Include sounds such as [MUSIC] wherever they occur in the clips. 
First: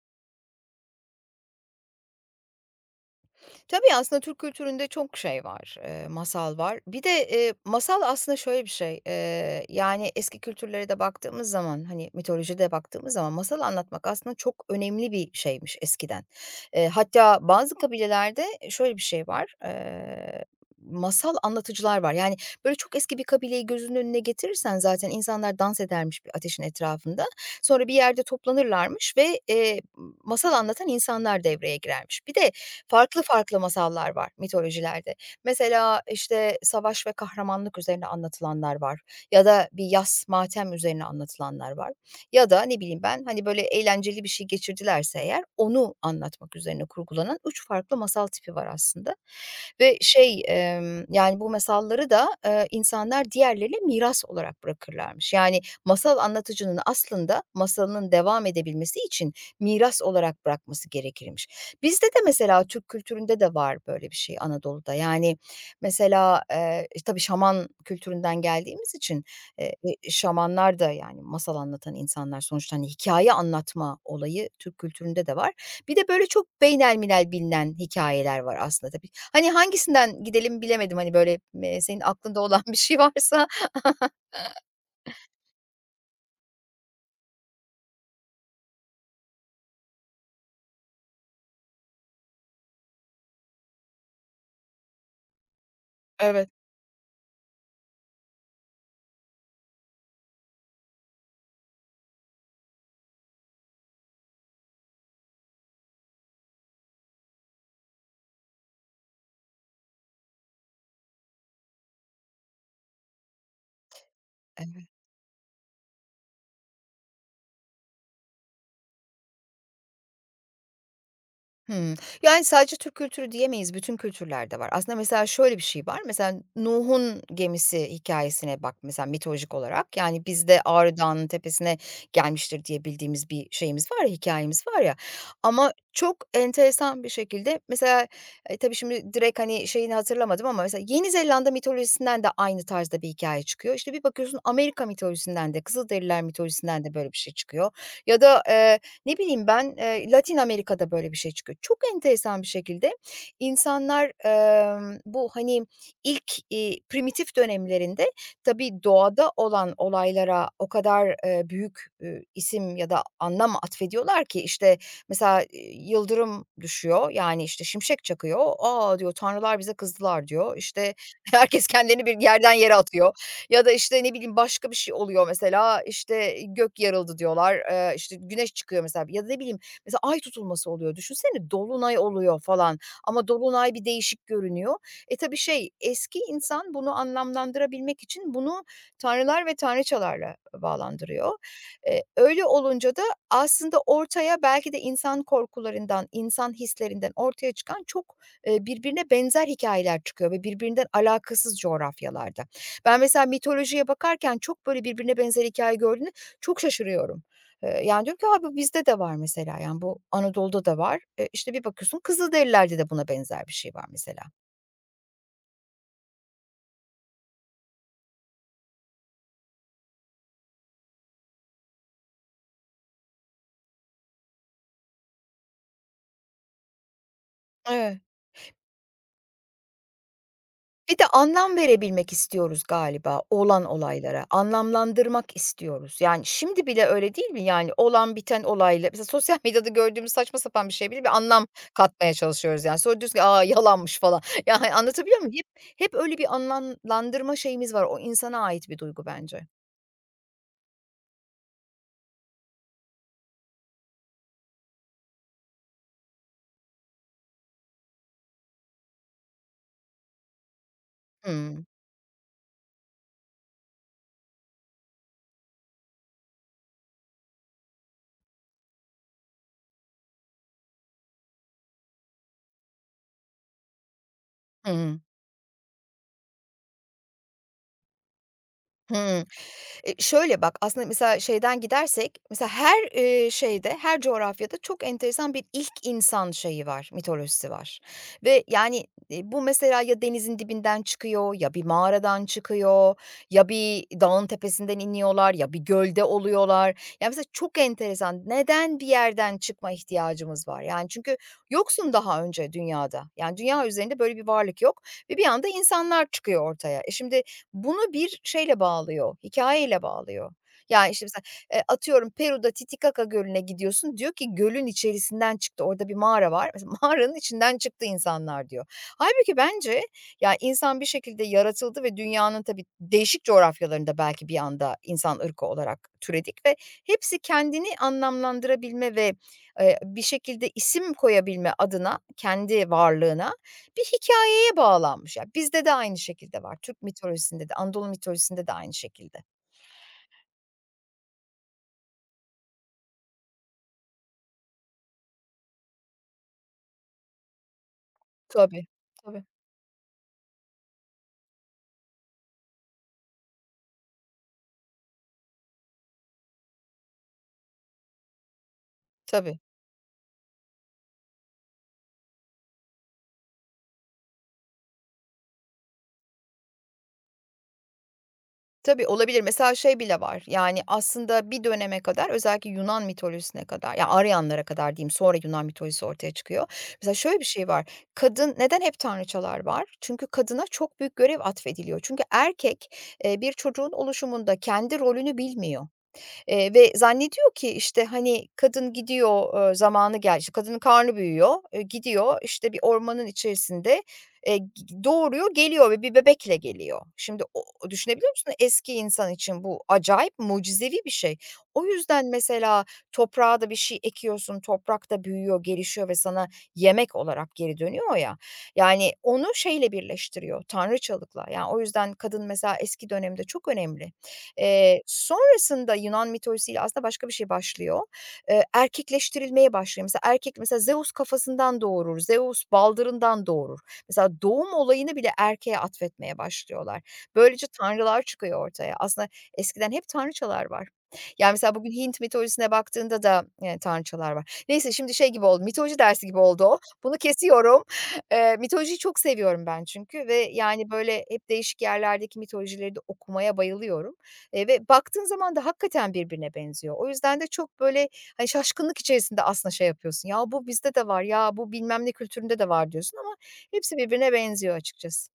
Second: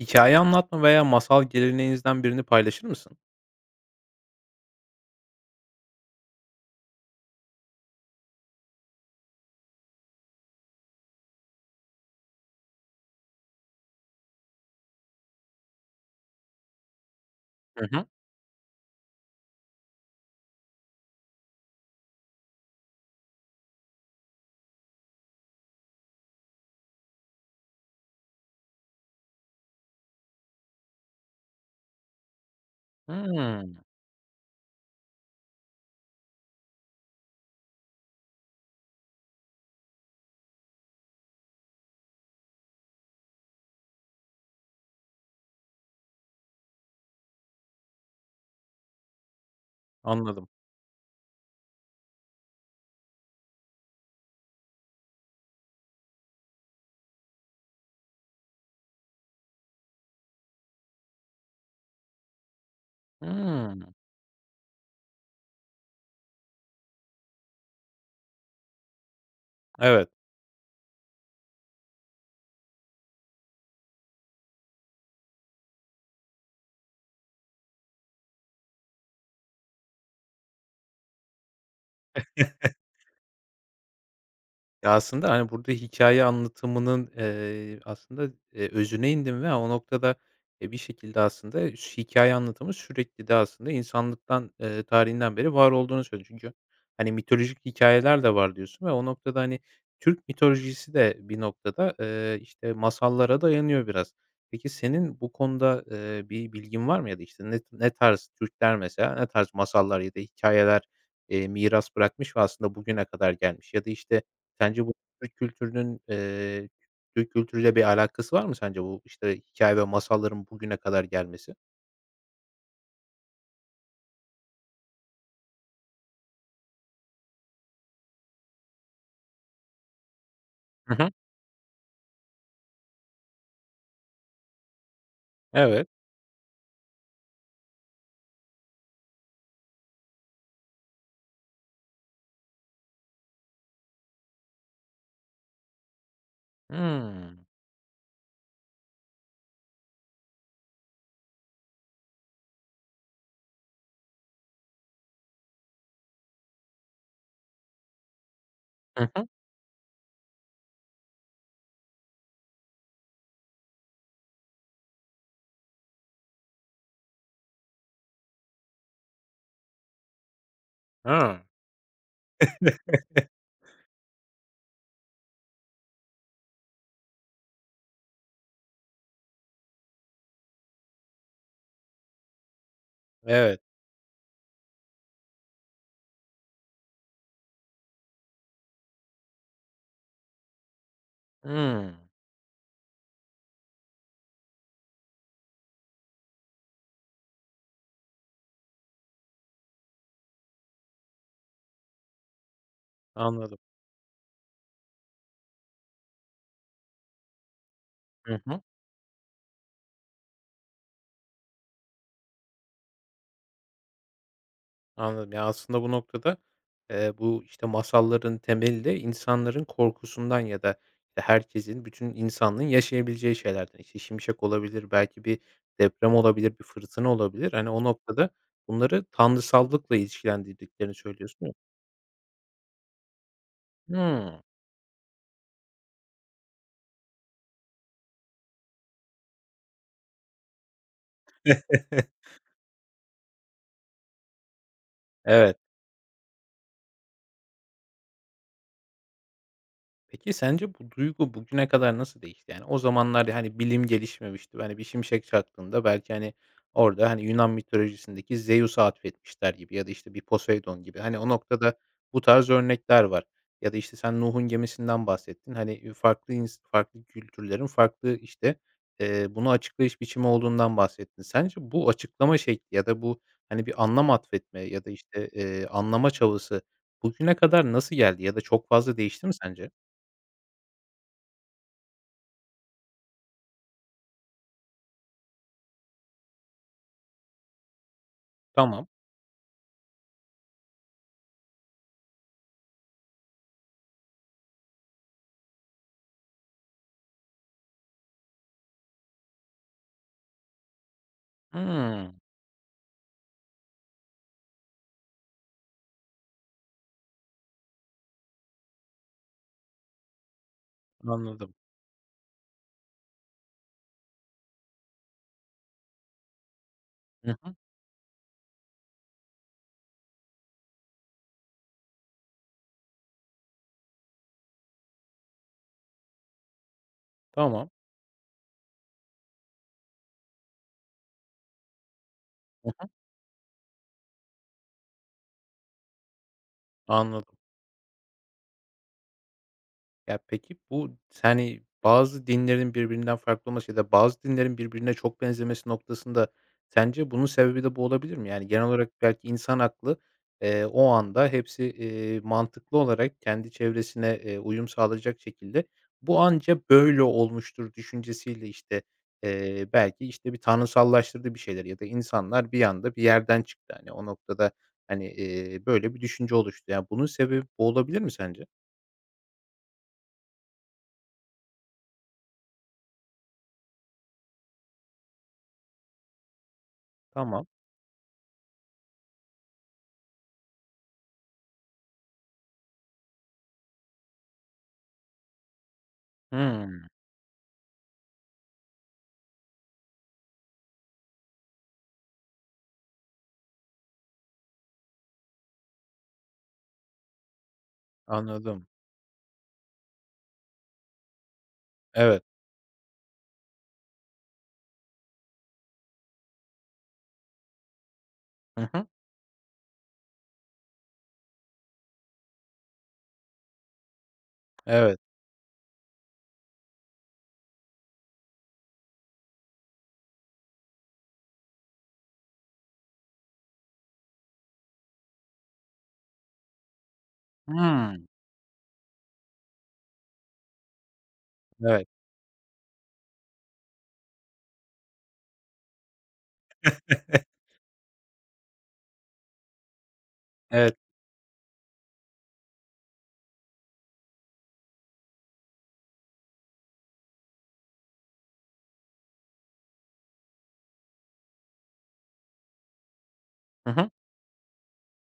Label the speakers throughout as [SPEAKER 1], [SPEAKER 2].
[SPEAKER 1] Hikaye anlatma veya masal geleneğinizden birini paylaşır mısın?
[SPEAKER 2] Tabii, aslında Türk kültüründe çok şey var, masal var. Bir de, masal aslında şöyle bir şey, yani, eski kültürlere de baktığımız zaman, hani, mitolojide baktığımız zaman masal anlatmak aslında çok önemli bir şeymiş eskiden. Hatta bazı
[SPEAKER 1] Hı hı.
[SPEAKER 2] kabilelerde şöyle bir şey var, masal anlatıcılar var. Yani, böyle, çok eski bir kabileyi gözünün önüne getirirsen zaten insanlar dans edermiş bir ateşin etrafında. Sonra bir yerde toplanırlarmış ve, masal anlatan insanlar devreye girermiş. Bir de farklı farklı
[SPEAKER 1] Hımm.
[SPEAKER 2] masallar var mitolojilerde. Mesela, işte, savaş ve kahramanlık üzerine anlatılanlar var ya da bir yas, matem üzerine anlatılanlar var ya da ne bileyim ben, hani, böyle eğlenceli bir şey geçirdilerse eğer onu anlatmak üzerine kurgulanan 3 farklı masal tipi var aslında ve şey,
[SPEAKER 1] Anladım.
[SPEAKER 2] yani, bu masalları da, insanlar diğerlerine miras olarak bırakırlarmış. Yani, masal anlatıcının aslında masalının devam edebilmesi için miras olarak bırakması gerekirmiş. Bizde de mesela Türk kültüründe de var
[SPEAKER 1] Hımm.
[SPEAKER 2] böyle bir şey Anadolu'da. Yani, mesela, tabii şaman kültüründen geldiğimiz için, eee,
[SPEAKER 1] Evet.
[SPEAKER 2] şamanlar da, yani, masal anlatan insanlar sonuçta, hani, hikâye anlatma olayı Türk kültüründe de var. Bir de böyle çok beynelmilel bilinen hikayeler var aslında tabii. Hani, hangisinden gidelim bilemedim, hani, böyle, senin aklında olan bir şey varsa? [LAUGHS]
[SPEAKER 1] Ya, aslında, hani, burada hikaye anlatımının, aslında, özüne indim ve o noktada, bir şekilde aslında şu hikaye anlatımı sürekli de aslında insanlıktan, tarihinden beri var olduğunu söylüyor.
[SPEAKER 2] Evet.
[SPEAKER 1] Çünkü, hani, mitolojik hikayeler de var diyorsun ve o noktada, hani, Türk mitolojisi de bir noktada, işte, masallara dayanıyor biraz. Peki senin bu konuda, bir bilgin var mı ya da, işte, ne tarz Türkler mesela ne tarz masallar ya da hikayeler miras bırakmış ve aslında bugüne kadar gelmiş ya da, işte, sence bu Türk kültürünün, eee, Türk kültürüyle bir alakası var mı sence bu, işte, hikaye ve masalların bugüne kadar gelmesi?
[SPEAKER 2] Hımm. Yani, sadece Türk kültürü diyemeyiz, bütün kültürlerde var. Aslında mesela şöyle bir şey var, mesela Nuh'un gemisi hikâyesine bak mesela mitolojik olarak. Yani, bizde
[SPEAKER 1] Hı
[SPEAKER 2] Ağrı
[SPEAKER 1] hı.
[SPEAKER 2] Dağı'nın tepesine gelmiştir diye bildiğimiz bir şeyimiz var ya, hikâyemiz var ya ama
[SPEAKER 1] Evet.
[SPEAKER 2] çok enteresan bir şekilde mesela, tabii şimdi direkt, hani, şeyini hatırlamadım ama mesela Yeni Zelanda mitolojisinden de aynı tarzda bir hikâye çıkıyor. İşte, bir bakıyorsun Amerika mitolojisinden de, Kızılderililer mitolojisinden de böyle bir şey
[SPEAKER 1] Hımm.
[SPEAKER 2] çıkıyor ya da, ne bileyim ben, Latin Amerika'da böyle bir şey çıkıyor. Çok enteresan bir şekilde insanlar, bu, hani, ilk, primitif dönemlerinde tabii
[SPEAKER 1] Hı hı.
[SPEAKER 2] doğada olan olaylara o kadar, büyük isim ya da anlam atfediyorlar ki, işte, mesela, yıldırım düşüyor, yani, işte, şimşek çakıyor. "A!" diyor, "Tanrılar bize kızdılar." diyor. İşte, [LAUGHS]
[SPEAKER 1] A!
[SPEAKER 2] herkes kendini bir yerden yere atıyor.
[SPEAKER 1] [LAUGHS]
[SPEAKER 2] Ya da, işte, ne bileyim, başka bir şey oluyor mesela, işte, gök yarıldı diyorlar, işte, güneş çıkıyor mesela ya da ne bileyim, mesela ay tutulması oluyor. Düşünsene, dolunay oluyor falan ama
[SPEAKER 1] Evet.
[SPEAKER 2] dolunay bir değişik görünüyor. E, tabii şey, eski insan bunu anlamlandırabilmek için bunu tanrılar ve tanrıçalarla bağlandırıyor.
[SPEAKER 1] Hımm.
[SPEAKER 2] Öyle olunca da aslında ortaya belki de insan korkularından, insan hislerinden ortaya çıkan çok, birbirine benzer hikayeler çıkıyor ve birbirinden alakasız coğrafyalarda. Ben mesela
[SPEAKER 1] Anladım.
[SPEAKER 2] mitolojiye bakarken çok böyle birbirine benzer hikâye gördüğümde çok şaşırıyorum. Yani diyorum ki,
[SPEAKER 1] Hı
[SPEAKER 2] "A,
[SPEAKER 1] hı.
[SPEAKER 2] bizde de var mesela." Yani bu Anadolu'da da var. E, işte, bir bakıyorsun Kızılderililerde de buna benzer bir şey var mesela.
[SPEAKER 1] Anladım. Ya, aslında bu noktada, bu, işte, masalların temeli de insanların korkusundan ya da işte herkesin, bütün insanlığın yaşayabileceği şeylerden. İşte, şimşek olabilir, belki bir deprem olabilir, bir fırtına olabilir. Hani, o
[SPEAKER 2] Evet.
[SPEAKER 1] noktada bunları tanrısallıkla ilişkilendirdiklerini
[SPEAKER 2] Bir de
[SPEAKER 1] söylüyorsun ya.
[SPEAKER 2] anlam verebilmek istiyoruz galiba olan olaylara.
[SPEAKER 1] Hımm.
[SPEAKER 2] Anlamlandırmak istiyoruz. Yani şimdi bile öyle değil mi? Yani olan biten olayla mesela sosyal medyada gördüğümüz saçma sapan bir şey bile bir anlam katmaya
[SPEAKER 1] [LAUGHS]
[SPEAKER 2] çalışıyoruz yani. Sonra diyoruz ki, "A, yalanmış." falan. [LAUGHS] Yani anlatabiliyor muyum? Hep
[SPEAKER 1] Evet.
[SPEAKER 2] hep öyle bir anlamlandırma şeyimiz var. O insana ait bir duygu bence.
[SPEAKER 1] Peki sence bu duygu bugüne kadar nasıl değişti? Yani o zamanlar hani bilim gelişmemişti. Hani bir şimşek çaktığında belki hani orada hani Yunan mitolojisindeki Zeus'a atfetmişler gibi ya da işte bir Poseidon gibi. Hani o
[SPEAKER 2] Hımm.
[SPEAKER 1] noktada bu tarz örnekler var. Ya da işte sen Nuh'un gemisinden bahsettin. Hani farklı farklı kültürlerin farklı işte bunu açıklayış biçimi olduğundan bahsettin. Sence bu açıklama şekli ya da bu hani bir anlam atfetme ya da
[SPEAKER 2] Hı.
[SPEAKER 1] işte anlama çabası bugüne kadar nasıl geldi ya da çok fazla
[SPEAKER 2] Hımm.
[SPEAKER 1] değişti mi sence?
[SPEAKER 2] Şöyle bak, aslında mesela şeyden gidersek, mesela her, şeyde, her coğrafyada çok enteresan bir ilk insan şeyi var, mitolojisi var ve yani,
[SPEAKER 1] Tamam.
[SPEAKER 2] bu mesela ya denizin dibinden çıkıyor ya bir mağaradan çıkıyor ya bir dağın tepesinden iniyorlar ya bir gölde oluyorlar. Ya, mesela çok enteresan. Neden bir yerden çıkma ihtiyacımız var? Yani çünkü yoksun
[SPEAKER 1] Hımm.
[SPEAKER 2] daha önce dünyada. Yani dünya üzerinde böyle bir varlık yok ve bir anda insanlar çıkıyor ortaya. E, şimdi bunu bir şeyle bağlıyor, hikayeyle bağlıyor. Yani işte, mesela,
[SPEAKER 1] Anladım.
[SPEAKER 2] atıyorum Peru'da Titicaca Gölü'ne gidiyorsun, diyor ki "Gölün içerisinden çıktı, orada bir mağara var. Mesela [LAUGHS] mağaranın
[SPEAKER 1] Hı hı.
[SPEAKER 2] içinden çıktı insanlar." diyor. Hâlbuki bence, ya, insan bir şekilde yaratıldı ve dünyanın tabii değişik coğrafyalarında belki bir anda insan ırkı olarak türedik ve hepsi
[SPEAKER 1] Tamam.
[SPEAKER 2] kendini anlamlandırabilme ve, bir şekilde isim koyabilme adına
[SPEAKER 1] Hı
[SPEAKER 2] kendi
[SPEAKER 1] hı.
[SPEAKER 2] varlığına bir hikaye bağlanmış ya. Bizde de aynı şekilde var. Türk
[SPEAKER 1] Anladım.
[SPEAKER 2] mitolojisinde de, Anadolu mitolojisinde de aynı şekilde.
[SPEAKER 1] Ya, peki bu hani, bazı dinlerin birbirinden farklı olması ya da bazı dinlerin birbirine çok benzemesi noktasında sence bunun sebebi de bu olabilir mi? Yani, genel
[SPEAKER 2] Tabii,
[SPEAKER 1] olarak
[SPEAKER 2] tabii,
[SPEAKER 1] belki insan aklı, o anda hepsi, mantıklı olarak kendi çevresine, uyum sağlayacak şekilde "Bu anca böyle olmuştur." düşüncesiyle, işte,
[SPEAKER 2] tabii.
[SPEAKER 1] belki, işte, bir tanrısallaştırdı bir şeyler ya da insanlar bir anda bir yerden çıktı. Hani, o noktada, hani, böyle bir düşünce oluştu. Ya, bunun sebebi bu olabilir mi sence?
[SPEAKER 2] Tabii, olabilir. Mesela şey bile var, yani, aslında bir döneme kadar özellikle Yunan mitolojisine kadar, ya, Aryanlara kadar diyeyim, sonra Yunan mitolojisi ortaya çıkıyor. Mesela şöyle bir
[SPEAKER 1] Tamam.
[SPEAKER 2] şey var, kadın neden hep tanrıçalar var? Çünkü kadına çok büyük görev atfediliyor. Çünkü erkek, bir çocuğun oluşumunda kendi rolünü bilmiyor. Ve
[SPEAKER 1] Hıı.
[SPEAKER 2] zannediyor ki, işte, hani, kadın gidiyor, zamanı geldi işte, kadının karnı büyüyor, gidiyor, işte, bir ormanın içerisinde, g doğuruyor, geliyor ve bir bebekle geliyor. Şimdi o düşünebiliyor musun?
[SPEAKER 1] Anladım.
[SPEAKER 2] Eski insan için bu acayip mucizevi bir şey. O yüzden
[SPEAKER 1] Evet.
[SPEAKER 2] mesela toprağa da bir şey ekiyorsun, toprak da büyüyor, gelişiyor ve sana yemek olarak geri dönüyor ya.
[SPEAKER 1] Hı hı.
[SPEAKER 2] Yani onu şeyle birleştiriyor, tanrıçalıkla. Yani o yüzden kadın mesela eski dönemde çok önemli. Eee,
[SPEAKER 1] Evet.
[SPEAKER 2] sonrasında Yunan mitolojisiyle aslında başka bir şey başlıyor. Erkekleştirilmeye başlıyor. Mesela erkek mesela Zeus kafasından doğurur, Zeus baldırından doğurur. Mesela doğum olayını bile erkeğe atfetmeye başlıyorlar. Böylece tanrılar
[SPEAKER 1] Hımm.
[SPEAKER 2] çıkıyor ortaya. Aslında eskiden hep tanrıçalar var. Yani mesela bugün
[SPEAKER 1] Evet.
[SPEAKER 2] Hint mitolojisine baktığında da, tanrıçalar var. Neyse şimdi şey gibi oldu, mitoloji dersi gibi oldu o. Bunu
[SPEAKER 1] [LAUGHS]
[SPEAKER 2] kesiyorum. Mitolojiyi çok seviyorum ben çünkü ve yani
[SPEAKER 1] Evet.
[SPEAKER 2] böyle hep değişik yerlerdeki mitolojileri de okumaya bayılıyorum. Ve baktığın zaman da hakikaten birbirine benziyor. O yüzden de çok böyle, hani, şaşkınlık içerisinde aslında şey yapıyorsun. "Ya, bu bizde de var. Ya, bu bilmem ne kültüründe de var." diyorsun ama
[SPEAKER 1] Hı
[SPEAKER 2] hepsi
[SPEAKER 1] hı.
[SPEAKER 2] birbirine benziyor açıkçası.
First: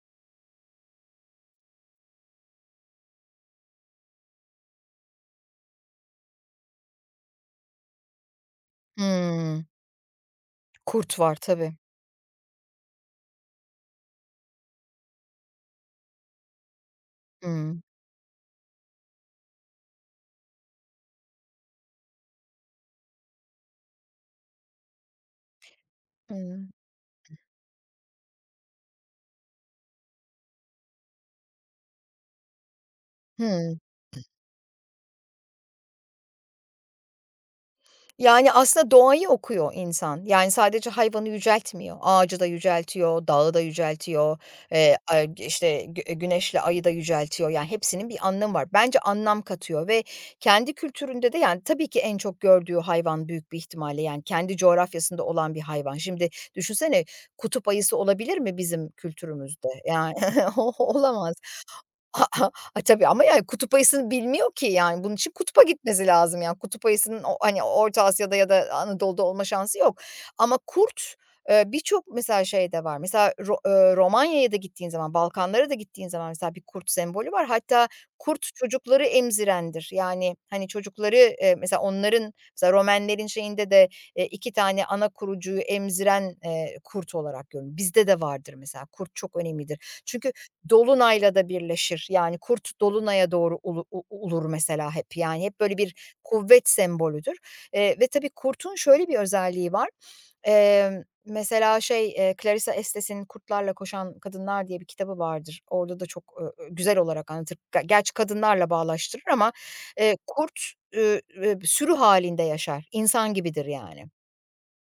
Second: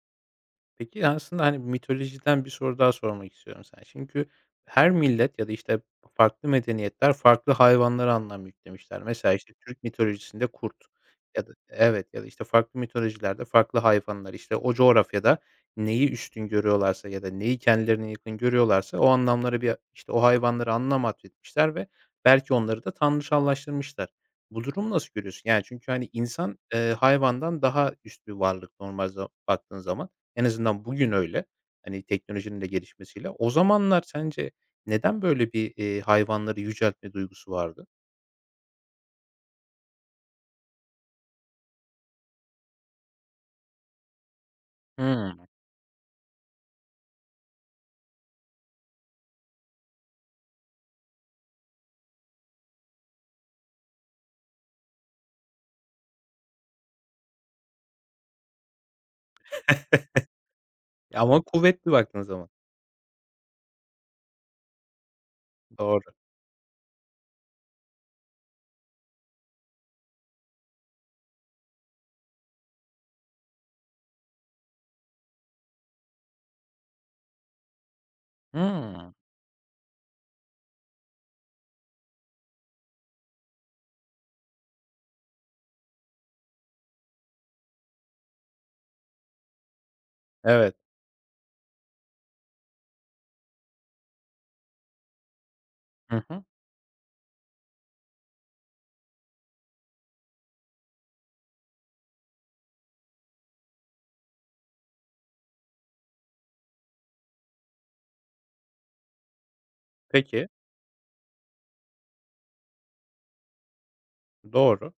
[SPEAKER 1] Peki, aslında, hani, mitolojiden bir soru daha sormak istiyorum sana. Çünkü her millet ya da, işte, farklı medeniyetler farklı hayvanlara anlam yüklemişler. Mesela, işte,
[SPEAKER 2] Hımm.
[SPEAKER 1] Türk mitolojisinde kurt
[SPEAKER 2] Kurt var
[SPEAKER 1] ya da
[SPEAKER 2] tabii.
[SPEAKER 1] evet, ya da, işte, farklı mitolojilerde farklı hayvanlar, işte, o coğrafyada neyi üstün görüyorlarsa ya da neyi
[SPEAKER 2] Hımm.
[SPEAKER 1] kendilerine yakın görüyorlarsa o anlamlara bir işte, o hayvanlara anlam atfetmişler ve belki onları da tanrısallaştırmışlar. Bu durumu nasıl görüyorsun? Yani, çünkü, hani, insan,
[SPEAKER 2] Hımm.
[SPEAKER 1] hayvandan daha üst bir varlık normal baktığın zaman. En azından bugün öyle. Hani, teknolojinin de gelişmesiyle. O
[SPEAKER 2] Hıı.
[SPEAKER 1] zamanlar sence neden böyle bir, hayvanları yüceltme duygusu vardı?
[SPEAKER 2] Yani, aslında doğayı okuyor insan. Yani, sadece hayvanı yüceltmiyor. Ağacı da yüceltiyor, dağı da yüceltiyor, a
[SPEAKER 1] Hımm.
[SPEAKER 2] işte, güneşle ayı da yüceltiyor. Yani, hepsinin bir anlamı var. Bence anlam katıyor ve kendi kültüründe de, yani, tabii ki en çok gördüğü hayvan büyük bir ihtimalle, yani, kendi coğrafyasında olan bir hayvan. Şimdi düşünsene kutup ayısı olabilir mi bizim kültürümüzde? Yani, [LAUGHS] o olamaz.
[SPEAKER 1] Ama kuvvetli baktığın zaman.
[SPEAKER 2] [LAUGHS] A, tabii ama yani kutup ayısını bilmiyor ki yani. Bunun için kutupa
[SPEAKER 1] Doğru.
[SPEAKER 2] gitmesi lazım yani. Kutup ayısının o hani Orta Asya'da ya da Anadolu'da olma şansı yok. Ama kurt, birçok mesela şey de var. Mesela Ro Romanya'ya da gittiğin zaman, Balkanlara da gittiğin zaman mesela bir kurt sembolü var. Hatta kurt çocukları
[SPEAKER 1] Hımm.
[SPEAKER 2] emzirendir. Yani, hani, çocukları, mesela onların mesela Romenlerin şeyinde de, 2 tane ana kurucuyu emziren, kurt olarak görülür. Bizde de vardır mesela. Kurt çok önemlidir. Çünkü
[SPEAKER 1] Evet.
[SPEAKER 2] Dolunay'la da birleşir. Yani kurt dolunaya doğru ulur mesela hep. Yani hep böyle bir
[SPEAKER 1] Hı hı.
[SPEAKER 2] kuvvet sembolüdür. Ve tabii kurtun şöyle bir özelliği var. Mesela şey, Clarissa Estes'in "Kurtlarla Koşan Kadınlar" diye bir kitabı vardır. Orada da çok, güzel olarak anlatır. Gerçi kadınlarla bağlaştırır ama,
[SPEAKER 1] Peki.
[SPEAKER 2] kurt, sürü halinde yaşar. İnsan gibidir yani.
[SPEAKER 1] Doğru.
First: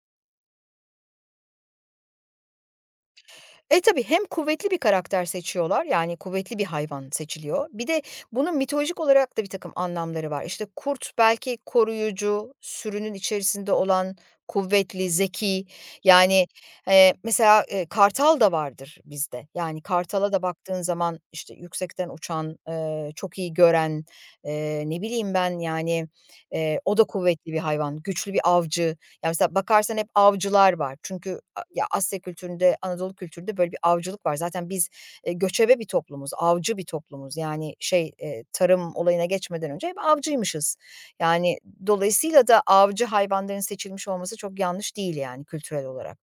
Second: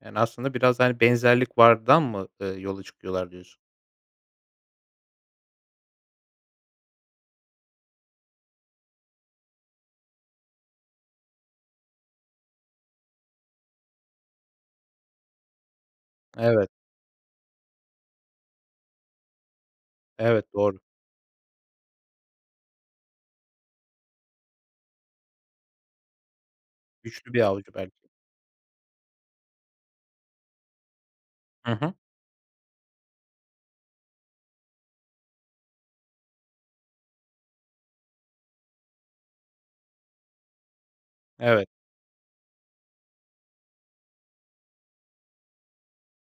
[SPEAKER 1] Yani, aslında biraz, hani, benzerlik vardan mı, yola çıkıyorlar diyorsun?
[SPEAKER 2] E, tabii hem kuvvetli bir karakter seçiyorlar, yani kuvvetli bir hayvan seçiliyor. Bir de bunun mitolojik olarak da bir takım anlamları var. İşte kurt belki koruyucu, sürünün içerisinde olan kuvvetli, zeki. Yani,
[SPEAKER 1] Evet.
[SPEAKER 2] mesela, kartal da vardır bizde. Yani kartala da
[SPEAKER 1] Evet, doğru.
[SPEAKER 2] baktığın zaman, işte, yüksekten uçan, çok iyi gören, ne bileyim ben, yani, o da
[SPEAKER 1] Güçlü bir
[SPEAKER 2] kuvvetli bir
[SPEAKER 1] avcı
[SPEAKER 2] hayvan,
[SPEAKER 1] belki.
[SPEAKER 2] güçlü bir avcı. Ya, mesela bakarsan hep avcılar var. Çünkü
[SPEAKER 1] Hı
[SPEAKER 2] ya,
[SPEAKER 1] hı.
[SPEAKER 2] Asya kültüründe, Anadolu kültüründe böyle bir avcılık var. Zaten biz, göçebe bir toplumuz, avcı bir toplumuz. Yani, şey, tarım olayına geçmeden önce hep avcıymışız. Yani,
[SPEAKER 1] Evet.
[SPEAKER 2] dolayısıyla da avcı hayvanların seçilmiş olması çok yanlış değil, yani, kültürel olarak.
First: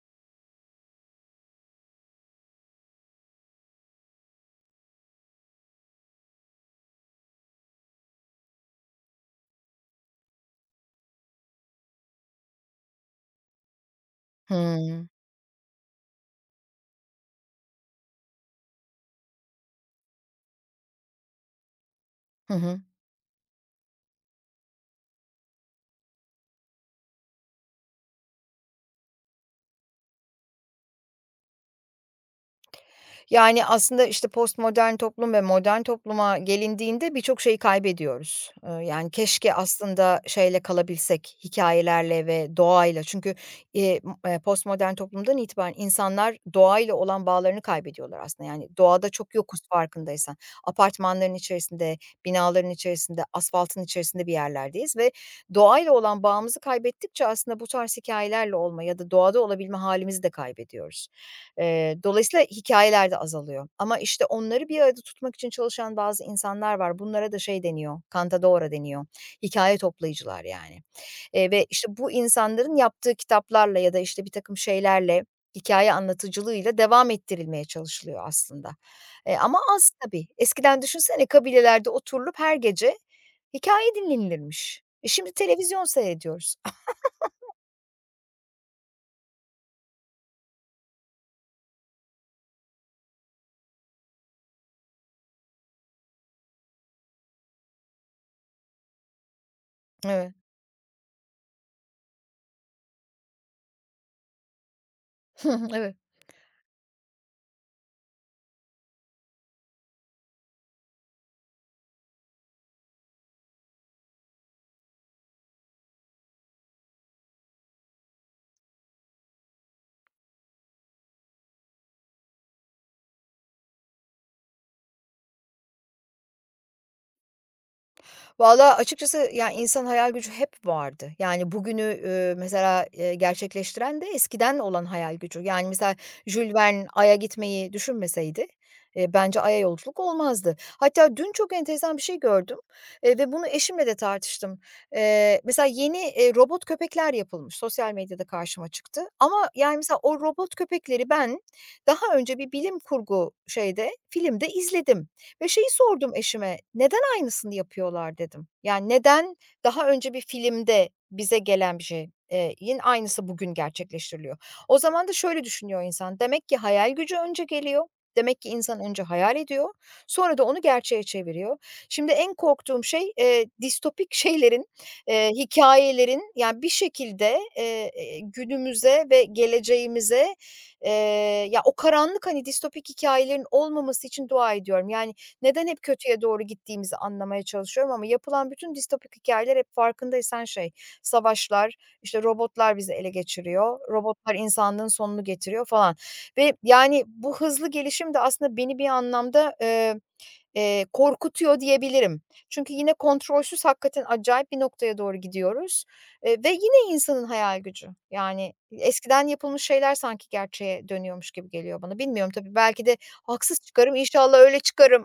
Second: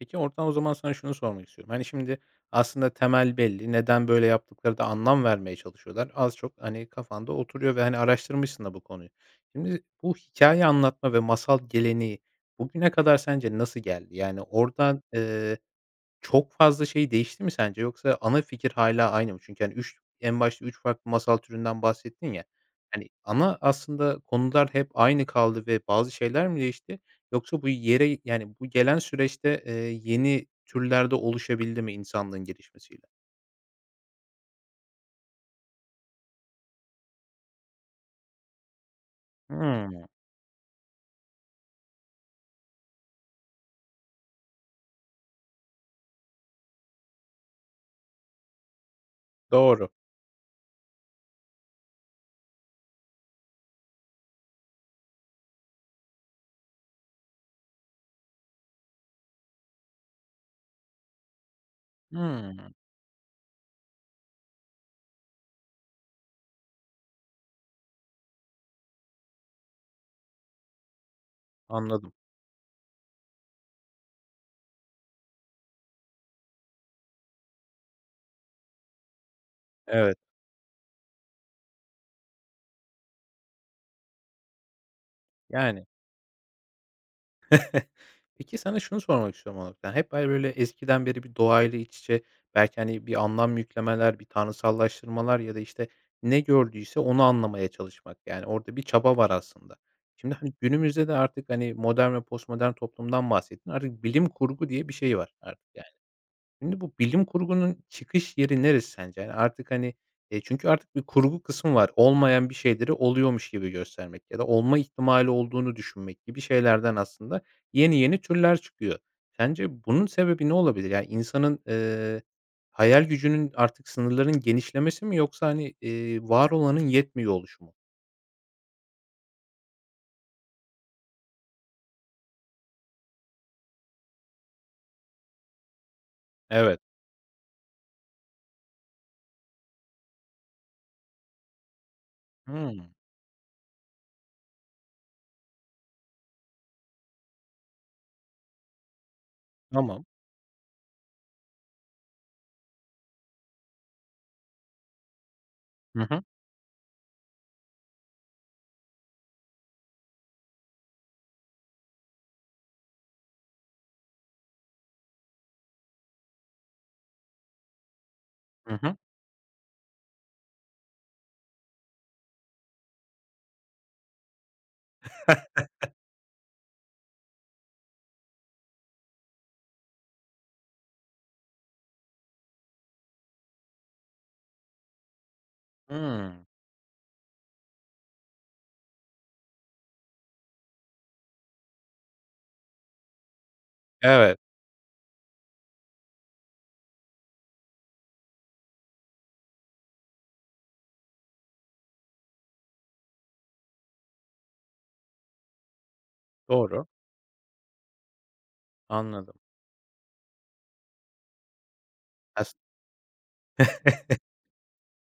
[SPEAKER 1] Peki, oradan o zaman sana şunu sormak istiyorum. Hani, şimdi aslında temel belli. Neden böyle yaptıkları da anlam vermeye çalışıyorlar. Az çok, hani, kafanda oturuyor ve, hani, araştırmışsın da bu konuyu. Şimdi bu hikaye anlatma ve masal geleneği bugüne kadar sence nasıl geldi? Yani, oradan,
[SPEAKER 2] Hımm.
[SPEAKER 1] çok fazla şey değişti mi sence yoksa ana fikir hâlâ aynı mı? Çünkü, hani, 3 en başta 3 farklı masal türünden bahsettin ya.
[SPEAKER 2] Hı hı.
[SPEAKER 1] Hani, ana aslında konular hep aynı kaldı ve bazı şeyler mi değişti yoksa bu yere yani, bu gelen süreçte, yeni türler de oluşabildi mi insanlığın gelişmesiyle?
[SPEAKER 2] Yani, aslında, işte, postmodern toplum ve modern topluma gelindiğinde birçok şeyi kaybediyoruz. Yani, keşke
[SPEAKER 1] Hımm.
[SPEAKER 2] aslında şeyle kalabilsek, hikayelerle ve doğayla. Çünkü, m postmodern toplumdan itibaren insanlar doğayla olan bağlarını kaybediyorlar aslında. Yani, doğada çok yokuz
[SPEAKER 1] Doğru.
[SPEAKER 2] farkındaysan. Apartmanların içerisinde, binaların içerisinde, asfaltın içerisinde bir yerlerdeyiz ve doğayla olan bağımızı kaybettikçe aslında bu tarz hikayelerle olma ya da doğada olabilme halimizi de kaybediyoruz. Dolayısıyla
[SPEAKER 1] Hımm.
[SPEAKER 2] hikayeler de azalıyor ama, işte, onları bir arada tutmak için çalışan bazı insanlar var. Bunlara da şey deniyor, "cantadora" deniyor. Hikaye toplayıcılar yani, ve, işte, bu
[SPEAKER 1] Anladım.
[SPEAKER 2] insanların yaptığı kitaplarla ya da, işte, bir takım şeylerle, hikâye anlatıcılığıyla devam ettirilmeye çalışılıyor aslında. Ama az
[SPEAKER 1] Evet.
[SPEAKER 2] tabii. Eskiden düşünsene kabilelerde oturulup her gece hikaye dinlenilirmiş. E, şimdi televizyon
[SPEAKER 1] Yani.
[SPEAKER 2] seyrediyoruz. [LAUGHS]
[SPEAKER 1] Peki, sana şunu sormak istiyorum o noktada. Hep, hani, böyle, eskiden beri bir doğayla iç içe belki, hani, bir anlam yüklemeler, bir tanrısallaştırmalar ya da, işte, ne gördüyse onu anlamaya çalışmak, yani, orada bir çaba var aslında.
[SPEAKER 2] Evet.
[SPEAKER 1] Şimdi, hani, günümüzde de artık, hani, modern ve postmodern toplumdan bahsettin. Artık bilim kurgu diye bir şey var artık.
[SPEAKER 2] [LAUGHS] Evet.
[SPEAKER 1] Şimdi bu bilim kurgunun çıkış yeri neresi sence? Yani, artık, hani, çünkü artık bir kurgu kısmı var. Olmayan bir şeyleri oluyormuş gibi göstermek ya da olma ihtimali olduğunu düşünmek gibi şeylerden aslında yeni yeni türler çıkıyor. Sence bunun sebebi ne olabilir? Yani, insanın, hayal gücünün artık sınırların genişlemesi mi yoksa, hani, var olanın yetmiyor oluşu mu?
[SPEAKER 2] Valla açıkçası yani insan hayal gücü hep vardı. Yani bugünü, mesela, gerçekleştiren de eskiden olan hayal gücü. Yani mesela Jules
[SPEAKER 1] Evet.
[SPEAKER 2] Verne Ay'a gitmeyi düşünmeseydi, bence Ay'a yolculuk olmazdı. Hatta dün çok enteresan bir şey gördüm,
[SPEAKER 1] Hımm.
[SPEAKER 2] ve bunu eşimle de tartıştım. Mesela yeni, robot köpekler yapılmış. Sosyal medyada karşıma çıktı ama yani mesela
[SPEAKER 1] Tamam.
[SPEAKER 2] o robot köpekleri ben daha önce bir bilim kurgu şeyde, filmde izledim. Ve şeyi
[SPEAKER 1] Hı
[SPEAKER 2] sordum
[SPEAKER 1] hı.
[SPEAKER 2] eşime, "Neden aynısını yapıyorlar?" dedim. Yani, neden daha önce bir filmde bize gelen bir şey yin aynısı bugün gerçekleştiriliyor? O zaman da şöyle düşünüyor insan, demek ki hayal gücü önce geliyor, demek ki
[SPEAKER 1] Hı
[SPEAKER 2] insan
[SPEAKER 1] hı.
[SPEAKER 2] önce hayal ediyor, sonra da onu gerçeğe çeviriyor. Şimdi en korktuğum şey, distopik [LAUGHS] şeylerin, hikâyelerin, yani, bir şekilde, günümüze ve geleceğimize, eee, ya, o karanlık, hani, distopik hikayelerin olmaması için dua ediyorum. Yani neden hep kötüye doğru
[SPEAKER 1] Hımm.
[SPEAKER 2] gittiğimizi anlamaya çalışıyorum ama yapılan bütün distopik hikâyeler hep farkındaysan şey, savaşlar, işte, robotlar bizi ele geçiriyor, robotlar
[SPEAKER 1] Evet.
[SPEAKER 2] insanlığın sonunu getiriyor falan ve, yani, bu hızlı gelişim de aslında beni bir anlamda, korkutuyor diyebilirim. Çünkü yine kontrolsüz hakikaten acayip bir noktaya doğru gidiyoruz, ve
[SPEAKER 1] Doğru.
[SPEAKER 2] yine insanın hayal gücü. Yani, eskiden
[SPEAKER 1] Anladım.
[SPEAKER 2] yapılmış şeyler sanki gerçeğe dönüyormuş gibi geliyor bana. Bilmiyorum tabii belki de haksız çıkarım, inşallah öyle çıkarım.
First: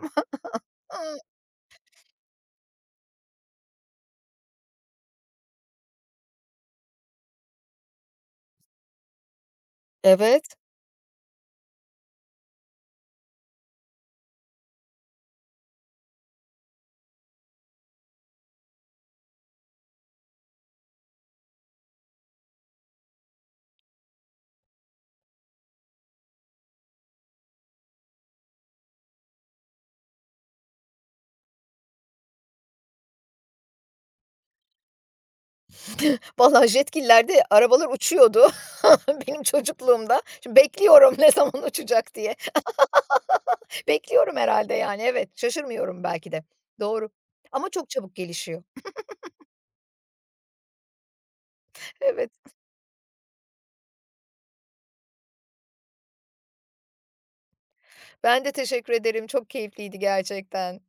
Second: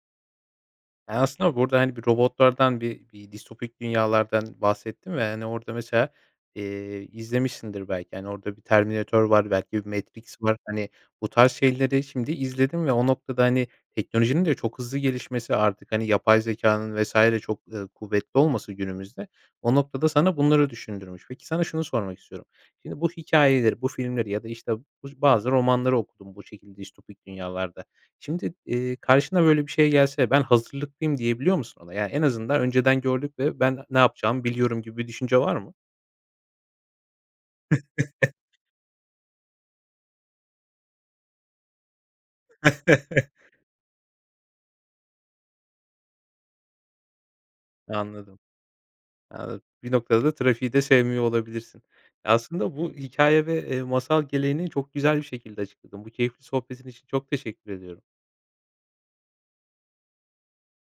[SPEAKER 1] Yani
[SPEAKER 2] [LAUGHS]
[SPEAKER 1] aslında burada, hani, bir robotlardan, bir distopik dünyalardan bahsettim ve, hani, orada mesela, izlemişsindir belki. Yani orada bir Terminator var, belki bir Matrix
[SPEAKER 2] Evet.
[SPEAKER 1] var. Hani, bu tarz şeyleri şimdi izledim ve o noktada, hani, teknolojinin de çok hızlı gelişmesi artık, hani, yapay zekanın vesaire çok, kuvvetli olması günümüzde o noktada sana bunları düşündürmüş. Peki, sana şunu sormak istiyorum. Şimdi bu hikayeleri, bu filmleri ya da, işte, bu bazı romanları okudum bu şekilde distopik dünyalarda. Şimdi, karşına böyle bir şey gelse ben hazırlıklıyım diyebiliyor musun ona? Yani en azından önceden gördük ve ben ne yapacağımı biliyorum gibi bir düşünce var mı?
[SPEAKER 2] [LAUGHS] Vallahi jetgillerde arabalar uçuyordu [LAUGHS] benim çocukluğumda. Şimdi bekliyorum [LAUGHS] ne zaman uçacak diye.
[SPEAKER 1] [LAUGHS]
[SPEAKER 2] Bekliyorum herhalde yani, evet. Şaşırmıyorum belki de. Doğru ama çok çabuk
[SPEAKER 1] Anladım,
[SPEAKER 2] gelişiyor.
[SPEAKER 1] anladım. Bir noktada da trafiği de sevmiyor olabilirsin.
[SPEAKER 2] Evet,
[SPEAKER 1] Aslında bu hikâye ve, masal geleneğini çok güzel bir şekilde açıkladın. Bu keyifli sohbetin için çok teşekkür ediyorum.
[SPEAKER 2] ben de teşekkür ederim. Çok keyifliydi gerçekten.